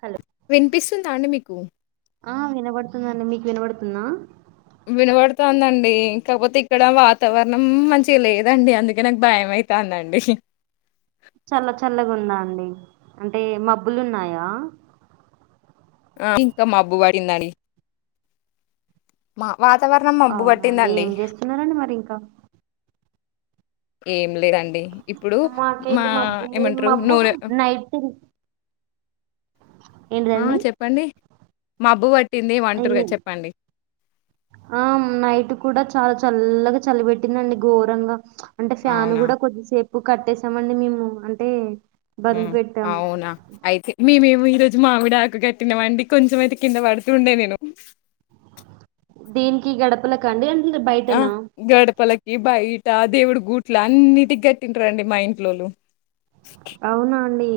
Hello బిస్తుందా అండ మీకు. ఆ వినబడుతుందండి మీకు వినబడుతుందా. వినబడుతుందండి కాకపోతే ఇక్కడ వాతావరణం మంచి లేదండి అందుకే నాకు భయమవుతుందండి. డి అంటే మబ్బులు ఉన్నాయా. ఆ ఇంకా మా అబ్బు పడిందండి. మా వాతావరణం మబ్బు అవునా అండి. పట్టిందండి ఏం చేస్తున్నారండి మరి ఇంకా? ఏం లేదండి ఇప్పుడు మాకెళ్ళి మబ్బు ఏం అంటారు మబ్బు నైట్ హా చెప్పండి మబ్బు పట్టింది అయ్య ఏమంటారుగా చెప్పండి ఆ నైట్ కూడా చాలా చల్లగా చల్లి పెట్టిందండి ఘోరంగా అంటే ఫ్యాన్ అవునా కూడా కొద్దిసేపు. ప్పు కట్టేసామండి మేము అంటే బంద్ మ్మ్ పెట్టాం. అవునా అయితే మీ [unintelligible] ఈ రోజు మామిడి ఆకు కట్టినామండి కొంచెం అయితే కింద పడుతూ ఉండే నేను దీనికి గడపలక అండి అంటే ఆ బయటనా? గడపలకి బయి ట దేవుడు గూట్ల అన్నిటికి గట్టింరండీ మా ఇంట్లోలు అవునా అండి.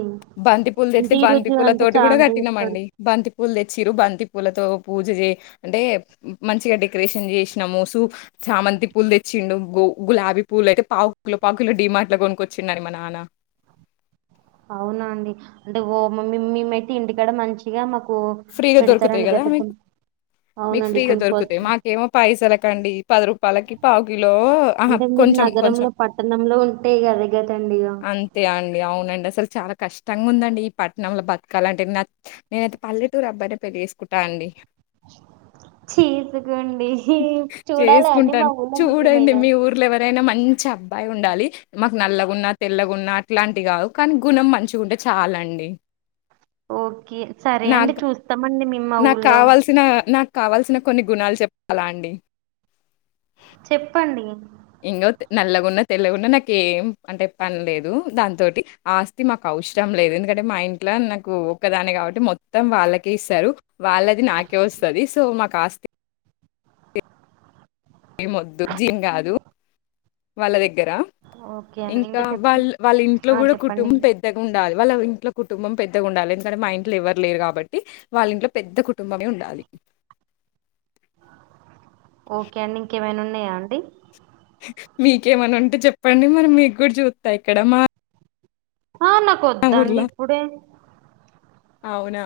బంతి పూలు అంటే తెచ్చతే బంతి ఈరోజు పూల అంటే తోటి చా కూడా అంటే ఎక్కడ కట్టినాంమండి బంతి పూలు పూలు తెచ్చిరు బంతి పూలతో పూజ చే అంటే మంచిగా డెకరేషన్ చేసినాము సూ చామంతి పూలు తెచ్చిండు గు గులాబీ పూలు అయితే పాకులు పాకులు డిమార్ట్ లో కొనుకొచ్చిండని మా నాన్న అవున అండి అంటే ఓ మేమయితే ఇంటికాడ మంచిగా మా ఫ్రీగా దొరుకుతాయి కదా మీకు మీకు అవునండి ఫ్రీగా దొరుకుతాయి కొనుక్కోవచ్చు. మాకేమో పైసల్క్ కండి పది రూపాయలకి పావు లో ఆహా అంటే మీరు కొంచెం, కొంచెం నగరంలో పట్టణంలో ఉంటే గద గదండి ఇగ. అంతే అండి అవును అండి చాలా కష్టంగా ఉందండి. ఈ పట్టణంలో బతకాలంటే నాకు నేనైతే పల్లె ర అబ్బాయినే పెళ్లి చేేసుకుంటా అండి. చేసుకోండి చూడాలి అండి చేసుకుంటాను మా ఊళ్ళో చూడండి మీకేమైనా. మీ ఊర్లో ఎవరైనా మంచి అబ్బాయి ఉండాలి. మాకు నల్లగున్నా, తెల్లగున్నా అట్లాంటివి కావు. కానీ గుణం మంచిగుంటే చాలండి. ఓకే సరే అండి నాకు చూ ఎంతమంది మిమ్మ నాకు ఊర్లో కావాల్సిన నాకు కావాల్సిన కొన్ని గుణాలు చెప్పాలా అండి. చెప్పండి ఇంకో నల్లగున్నా, తెల్లగున్నా నాకు ఏం అంటే పనిలేదు. దాంతోటి ఆస్తి మాకు అవసరం లేదు. ఎందుకంటే మా ఇంట్లో నాకు ఒక్కదాని కాబట్టి మొత్తం వాళ్ళకే ఇస్తారు. వాళ్ళది నాకే వస్తుంది. సో మాకు ఆస్తి ఏ వొద్దు జీం కాదు వాళ్ళ దగ్గరా ఓకే అండి ఇంకా చెప్పండి. వాళ్ళ వాళ్ళ ఇంట్లో ఆ కూడా చెప్పండి కుటుంబం అండి. పెద్దగా ఉండాలి. వాళ్ళ ఇంట్లో కుటుంబం పెద్దగా ఉండాలి. ఎందుకంటే మా ఇంట్లో ఎవరు లేరు, కాబట్టి వాళ్ళ ఇంట్లో పెద్ద కుటుంబమే ఉండాలి. ఓకే అండి ఇంకేమైనా ఉం అన్నయా అండి మీకేమనా ఉంటే చెప్పండి. మరి మీకు కూడా చూస్తా ఇక్కడ మా ఆ నాకొద్దండి. ఊర్లో. ఇప్పుడే అవునా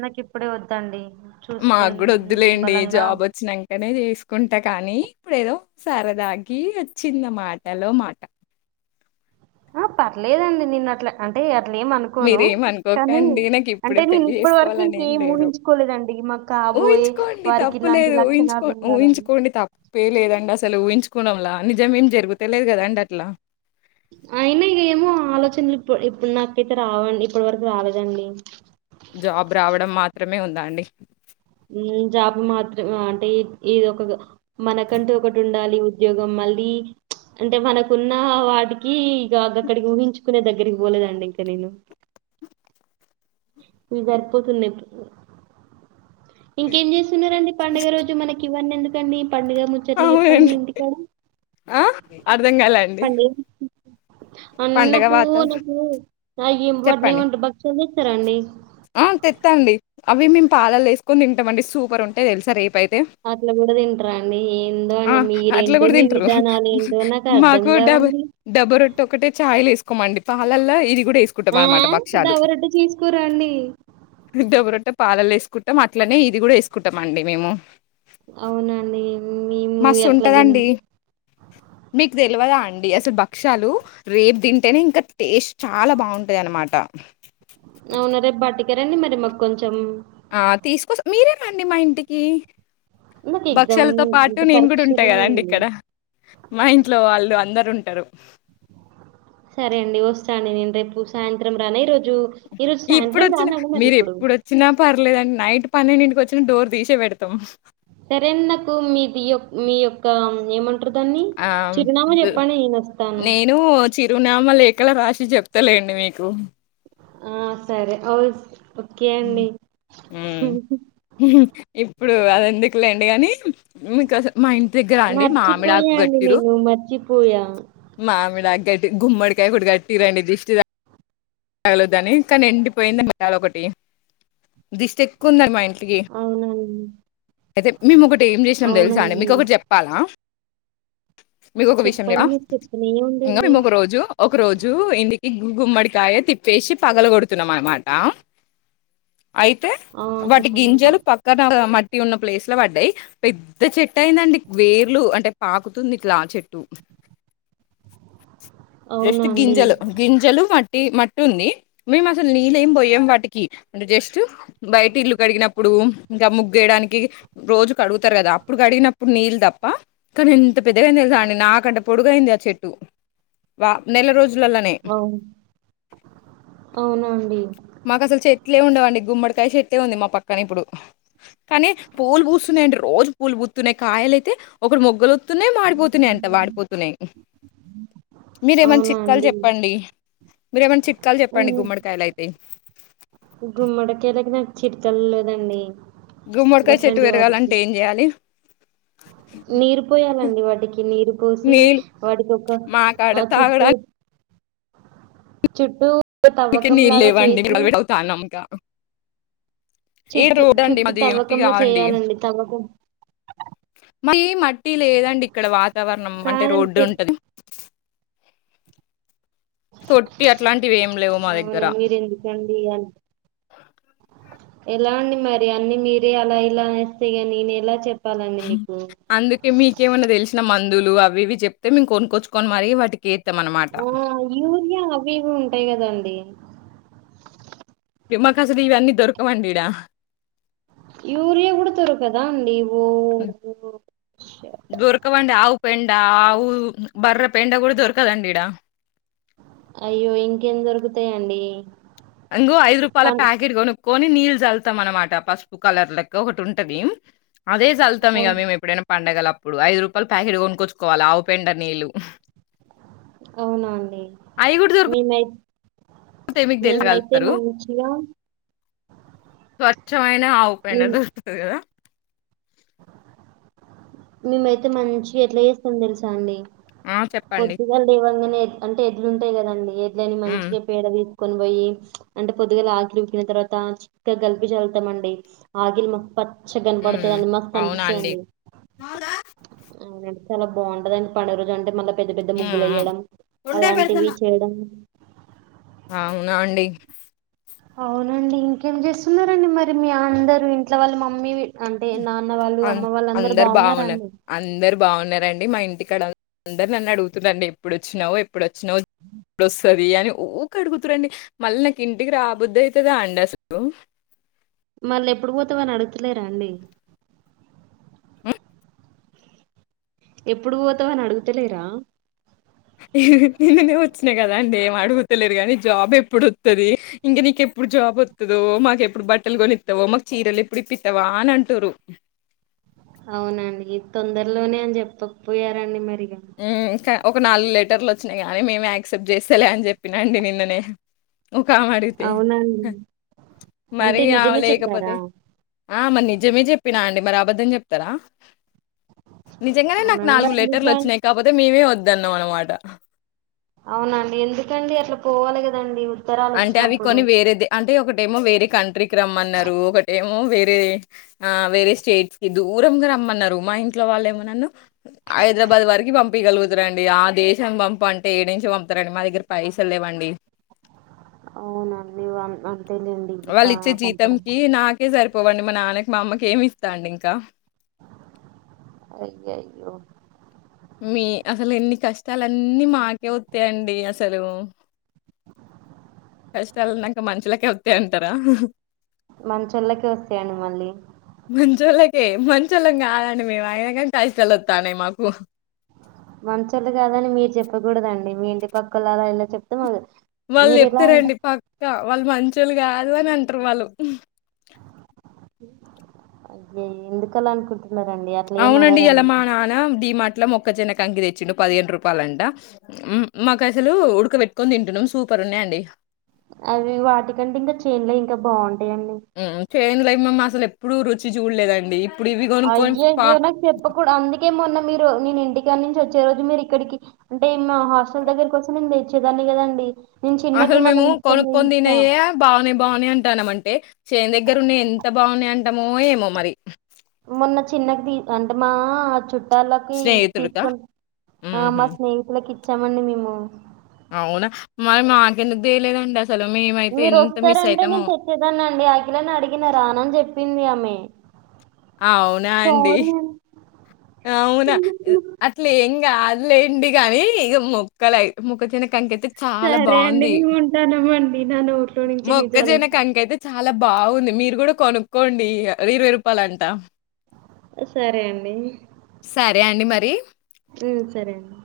నాకి ఇప్పుడే వద్దండి. చూసుకుని మాకు కూడా వద్దులేండి. నిమ్మలంగా జాబ్ వచ్చినాంకనే చే తీసుకుంటా. కానీ ఇప్పుడు ఏదో సరదాగి వచ్చింది మాటలో మాట. ఆ పర్లేదండి. నిన్న అట్లా అంటే అట్లా ఏం అనుకోను మీరేమ కానీ అనుకోకండి. నాకు ఇప్పుడే అంటే నేను పెళ్లి ఇప్పటి వరకు చేసుకోవాలని ఏం ఇంకేం లేదు. ఊహించుకోలేదండి మాకు కాబోయే ఊహించుకోండి వారికి ఇలాంటి తప్పులేదు, ఊహించుకో లక్షణాలు ఉండాలని ఊహించుకోండి తప్పుేలేదండి. అస అసలు ఊహించుకోవడంలా అన్ని జమీన్ అయినా ఇక ఏమో ఆలోచనలు ఇప్పు ఇప్పుడు నాకైతే రావండి, ఇప్పటి వరకు రాలేదండి. జాబ్ రావడం మాత్రమే ఉందా అండి జాబ్ మాత్రం అంటే ఈ ఇదొ ఒక మనకంటూ ఒకటి ఉండాలి. ఉద్యోగం మళ్ళీ ఉచ్ అంటే మనకున్న వాటికి ఇక అక్కడికి ఊహించుకునే దగ్గరికి పోలేదండి. ఇంకా నేను ఇవి సరిపోతుందిప్పుడు ఇంకేం చేస్తున్నారండి. పండుగ రోజు మనకి నన్ను ఎందుకండి పండుగ ముచ్చట్లే చెప్పండి. ఇంటి కాడ అర్థం కాలండి అన్నకూ నాకు అ ఇవన్నీ చెప్పండి వంట బక్షాలే సరే అండి ఆ తెత్తాన్ది అవి మేము పాలల్లో వేసుకొని తింటామండి సూపర్ ఉంటాయ్ తెలుసా రేపైయ్ అట్లా కూడా తింటరా అండి ఏందో ఆ అండి అట్లా మీరేంటో కూడా మీ తింటారు విధానాలు ఏంటో నాకు అర్ధం మాకు కావండి. మండి పాలల్లో ఇది కూడా మావ దవరొట్టె తీసుకోరాం డబరొటేప్ పాలల్లో వేసుకుంటాం అట్లనే ఇది కూడా వేసుకుంటాం అండి మేము అవునండి మేము ఎట్లా తినం మసుంటదండి మీకు తెలవదా అ అండి అసలు భక్ష్యాలు రేపు తింటేనే ఇంకా టేస్ట్ చాలా బాగుంటాయ్ అనమాట అవునా రేపు బాటిక రండి మరి మాకు కొంచెం ఆ తీసుకో మీరే రండి మా ఇంటికి నాకు ఎగ్జామ్ భక్ష్యాలతో పాటు అంటే నేను కూడా పరీక్షలు ఉంటాకదండి ఉన్నాయండి ఇక్కడ మా ఇంట్లో వాళ్ళు అందర్ రుంటారు సరే అండి వస్తాండి నేను రేపు సాయంత్రంరానా ఈ రోజు ఇప్పుడొచ్చిన మీరు ఎప్పుడొచ్చిన పర్లేదన్డి నైట్ పన్నెడింటికి వచ్చిన డోర్ తీసే పెడతాం సరే ఆన్ నాకు మీది మీ యొక్క ఏమంట టార్దాన్ని ఆ! చిరునామా చెప్పండి నేను వస్తాను చిరునామ లేఖలో రాశి చెప్తలేండి మీకు ఉమ్ సరే అవుస్ హమ్ ఇప్పు ఇప్పుడు అది ఎందుకులేండి గానీ మీకస మా ఇంటి దగ్గర అండి మామిడాకు గట్టిరు పోయా మామిడాకూగట్టి గుమ్మడికాయగూడా కట్టి రండి దిష్టి తగల దాని కానీ ఎండిపోయింది మాది ఒకటి దిష్టి ఎక్కువందండి మా ఇంట్లో అవునండి అయితే మేము ఒకటి ఏం చేసినాం తెలుసా అండి అవునండి మీకు ఒకటి చెప్పాలా మీకు ఒక చెప్పండి విషయంవా మీరు చెప్తూనే ఇం ఉండండి మేము ఒక రోజు ఒక రోజు ఇంది గు గుమ్మడికాయ తిప్పేసి పగలు కొడుతున్నాం అనమాట అయితే ఆ, వాటి చెప్పండి ఇంకా గింజలు పక్కన మట్టి ఉన్న ప్లేస్ చేత్ల పడ్డాయి పెద్ద చెట్ అయిందండి వేర్లు అంటే పాకు తుంది ఇట్ల ఆ చెట్టు అవునా జేస్ట్ అండి గింజలు గింజలు ఆ మట్ చెట్టు ఉంది మేము అసలు నీళ్ళు ఏం పోయ్యం వాటికి. అంటే జస్ట్ బయట ఇల్లు కడిగినప్పుడు, ఇంకా ముగ్గేయడానికి, రోజు కడుగుతారు కదా! అప్పుడు కడిగినప్పుడు నీళ్ళు తప్ప కానీ, ఇంత పెద్దగఅయింది తెలుసా అండి. నాకంటే పొడుగయింది ఆ చెట్టు. వా నెల రోజులలోనే అవునండి మాకు అసలు చెట్లే ఉండవండి గుమ్మడికాయ చెట్టే ఉంది. మా పక్కన ఇప్పుడు. కానీ పూలు పూస్తున్నాయండి. రోజు పూలు పూతున్నాయి. కాయలు అయితే ఒకటి గుల్ తున్నాయి మాడిపోతున్నాయి అంట. వాడిపోతున్నాయి. [inaudible] మీరు ఏమన్నా అవునా చిట్కాలు అండి చెప్పండి. మీరేమన్ చిట్ లెక్కలు చెప్పండి గుమ్మడికాయలు గుమ్మడికలక్ తినాక్ చిటికల్ లేదండి. గుమ్మడికాయ చెట్టు గట్లాంటి వాటికి పెరగాలంటే ఏం చేయాలి. నీరు పోయాలండి వాటికి నీరు పోసి నీళ్ళు వాటికి ఒక మాకాడ ఆ చుట్టూ తాగడానికి చుట్టూ మీకు తవ్వకం నీళ్ళు లాగా లేవ అండి చేసి అవుతానుంక చుట్టు అండి చుట్టూ మాది మట్టి తవ్వకంలా కాదండి చేయాలండి తవ్వకం మళ్ళీ మట్టి లేదండి ఇక్కడ వాకి వాతావరణం అంటే కాదండి రోడ్డు చెప్ ఉంటుంది తొట్టి అట్లాంటివి ఏమి లేవు మా దగ్గర. అవునా మీరు ఎందుకండి అన్- ఎలా అండి మరి అన్ని మీరే అలా ఇలా అనేస్తే ఇగ నేను ఎలా చెప్ అందుకే మీకేమన్నా తెలిసినా మందు మందులు అవి ఇవి చెప్తే మేము కొనుకొచ్చుకని మరి వాటికి ఏత్తాం అనమాట ఓ యూరియా అవి ఇవి ఉంటాయి కదా అండి ఇ మా కాసలు ఇవన్నీ దొరకవండి ఈడ యూరియా కూడతురు కదా అండి ఓ దుర్కవాండ అవు పెండ్ ఇడా ఆవు బర్రె పెండ కూడా దొరకదండి ఇడా అయ్యో ఇంకేం దొరుకుతాయండి. ఇంగో ఐదు రూపాయాల పన్ ప్యాకెట్ కొనుక్ కొని నీళ్ళు చల్తాం అనమాట పసుపు కలర్ లెక్క ఒకటి ఉంటది. అదే చల్తాం ఇక అవును. మేము ఎప్పుడైనా పండగల ప్పుడు ఐదు రూపాయలు ప్యాకెట్ కొనుక్కొచ్చుకోవాల ఆవు పెండ నీళ్ళు అవునా అండి అయి గూడా మీమై దొరుకుతాయి మీకు తెలుసా మేమైతే కలుపుతారు. మంచిగా చో [unintelligible] నో ఆవు పెండ మేం దొరుకుతది గదా మేమైతే మంచిగ ఎట్ల జేస్తాం తెలుసా అండి ఆ! చెప్పండి. పొద్దుగల్ లేవంగనే అంటే ఎడ్లు ఉంటాయ్ కదండి ఎడ్లని హ్మ్. మంచిగా పేడ తీసుకొని పోయి అంటే పొద్దుగల ఆకిలి ఊకిన తర్వాత చిక్కగలిపి చల్లుతామండి ఆగిలి మ ప చ్చిగన్ హ్మ్. పడుతదండి మస్త్ అవునా అండి. అనిపిస్సదండి హు హ్మ్ చాలా బావుంటదండి పండుగ రోజు అంటే మళ్ళా పెద్ద పెద్ద హ్మ్. ముగ్గులెయ్యడం అలాంటివి హ్మ్. చేయడం అవునా అండి అవునండి ఇంకేం జేస్సునారండి మరి మీ అందరు ఇంట్లో వాళ్ళ మమ్మీ అంటే నాన్న వాళ్ళు అన్ అమ్మ వాళ్ళు అందరు బావున్నారు బాగున్నారండి అందరు బావున్నారండి మా ఇంటి ఇక్కడ అందరు నన్ను అడుగుతున్నాండి ఎప్పుడు వచ్చినావు ఎప్పుడు వచ్చినావ్ ప్పుడోస్సారి బిర్యానీ ఊకె అడుగుతురండి మళ్ళీ నాకు ఇంటికి రాబుద్ది అయితదా అండి అసలు మళ్ళ ఎప్పుడు వోతవని అడుగుతలేరాండి హ్మ్. ఎప్పుడు వోతావ్ అని అడుగుతలేరా నిన్ననే వచ్చినా కదా అండి ఏం అడుగుతలేరు గానీ జాబ్ ఎప్పుడు వత్తది. ఇంక నీకెప్పుడు జాబ్ వత్తదో మాకు ఎప్పుడు బట్టలు కొనిత్తవో, మాకు చీరలు ఎప్పుడు ఇప్పి త్తవా అని అంటుర్రు. అవునండి తొందరలోనే అని చెప్పకపోయారండి మరి యే ఎ ఇంకా ఒక నాలుగు లెటర్లు వచ్చినాయి గానీ మేమే యాక్సెప్ట్ జేస్తలే అని చెప్పినాండి నిన్ననే ఒక ఆమె అడిగితే అవునండి హ్ అంటే మరి ఆమె నిజమే లేకపోతే చెప్పారా ఆ మరి నిజమే జెప్పినాండి మరి అబద్ధం జెప్తరా నిజంగానే నాకు అవునండి నాలుగు మరి ఎందుకు లెటర్లు జాయిన్ వచ్చినాయ్ మేమే వద్దన్నాం అనమాట అవునాండి ఎందుకండి అట్లా పోవాలె గదండి అంటే అవి కొన్ని వేరేది అంటే ఒక డెమో వేరే కంట్రీకి రమ్మన్నారు ఒకటేమో వేరే ఆ వేరే స్టేట్స్ కి దూరంగా రమ్మన్నారు మా ఇంట్లో వాళ్ళు ఏమో నన్ను హైదరాబాద్ వరికి పంప్ పిగలుగుతారండి ఆ దేశం పంప అంటే ఏడి నుంచి పంపుతారండి మా దగ్గర పైసలు లేవండి అవునాండి ఇవ్వన్ అన్ వాళ్ళు ఇచ్చే జీతం కి నాకే సరి పోవండి మా నాన్నకి మా అమ్మకి ఏమి ఇస్తాడు ఇంకా అయ్య అయ్యో మీ అసలు ఎన్ని కష్టాలున్నీ మాకే వత్తాయి అండి అసలు కష్టాలన్నాక మనుషులకే వత్తాయి అంటారా మంచొల్లకే వస్తాయి మళ్ళీ ఏం మంచోళం కాదండి మేము అయిన గాని కష్టాలువతాన్నాయి మాకు మంచొల్లు కాదని మీరు చెప్పకూడదండి మీ ఇంటి పక్కల అలా ఇలా చెప్తా మా వాళ్ళు చెప్తారండి పక్క వాళ్ళు మంచి లు కాదు అని అంటారు వాళ్ళు అదే ఎందుకలా అనుకుంటు అవునండి ఈ వల మా నాన్న డి మార్ట్ ఇట్లా మొక్క చెన్న కంకి తెచ్చిండు పదిహేండు రూపాయలంట మాకు అసలు ఉడక పెెట్కొని తింటున్నాం సూపర్ ఉన్నాయియంండి అవి వాటికంటే ఇంకా చేన్లే ఇంకా బాగుంటయి చెంలో ఏమేమి అసలు ఎప్పుడు రుచి చూడలేదండి ఇప్పుడు ఇవి కొనుక్కొని అయ్య పా అయ్యో నాకు చెప్పకూదు అందుకేమొన్నా మీరు నేను ఇంటికాడి నుంచి వచ్చే రోజు మీరు ఇక్కడికి అంటే మా హాస్టల్ దగ్గరకి వచ్చనడిచ్చేదాన్ని కదండి నేను చిన్నకి అసలు మొన్న మేము తీసుకొని పోయి కొనుక్కొని ఇచ్చా తినేవే బాగానే బాగానే ఉంటున్నాం అంటే చేన్ దగ్గర ఉన్న ఎంత బాగున్నాయి అంటామో ఏమో మరి మొన్న చిన్నకి తీసు అంటేమా ఆ చుట్టూ ళ్ళకి స్నేహితుడికా? తీసుకుని హుహు. మా స్నేహితులకి చెమండి మేము అవునా మరి మాక ఎందుకు తెేలేదు అండి మీరు వస్తారంటే నేను తెచ్చేదాన్ని అండి అఖిలాని అడిగిన రాను అని చెప్పింది ఆమె [inaudible] అవునా అండి అవునా అట్లే ఏం కాదు లేండి గానీ ఇ మొక్కలు మొక్క జన్మ సరే అండి మేము ఉంటానము మీనా నోట్లో నుంచి నిజాలు అలా బాగుంది మీరు కూడా కొనుక్కోండి ఇరవై రూపాయల అంట సరే అండి సరే అండి మరి ఉమ్, సరే అండి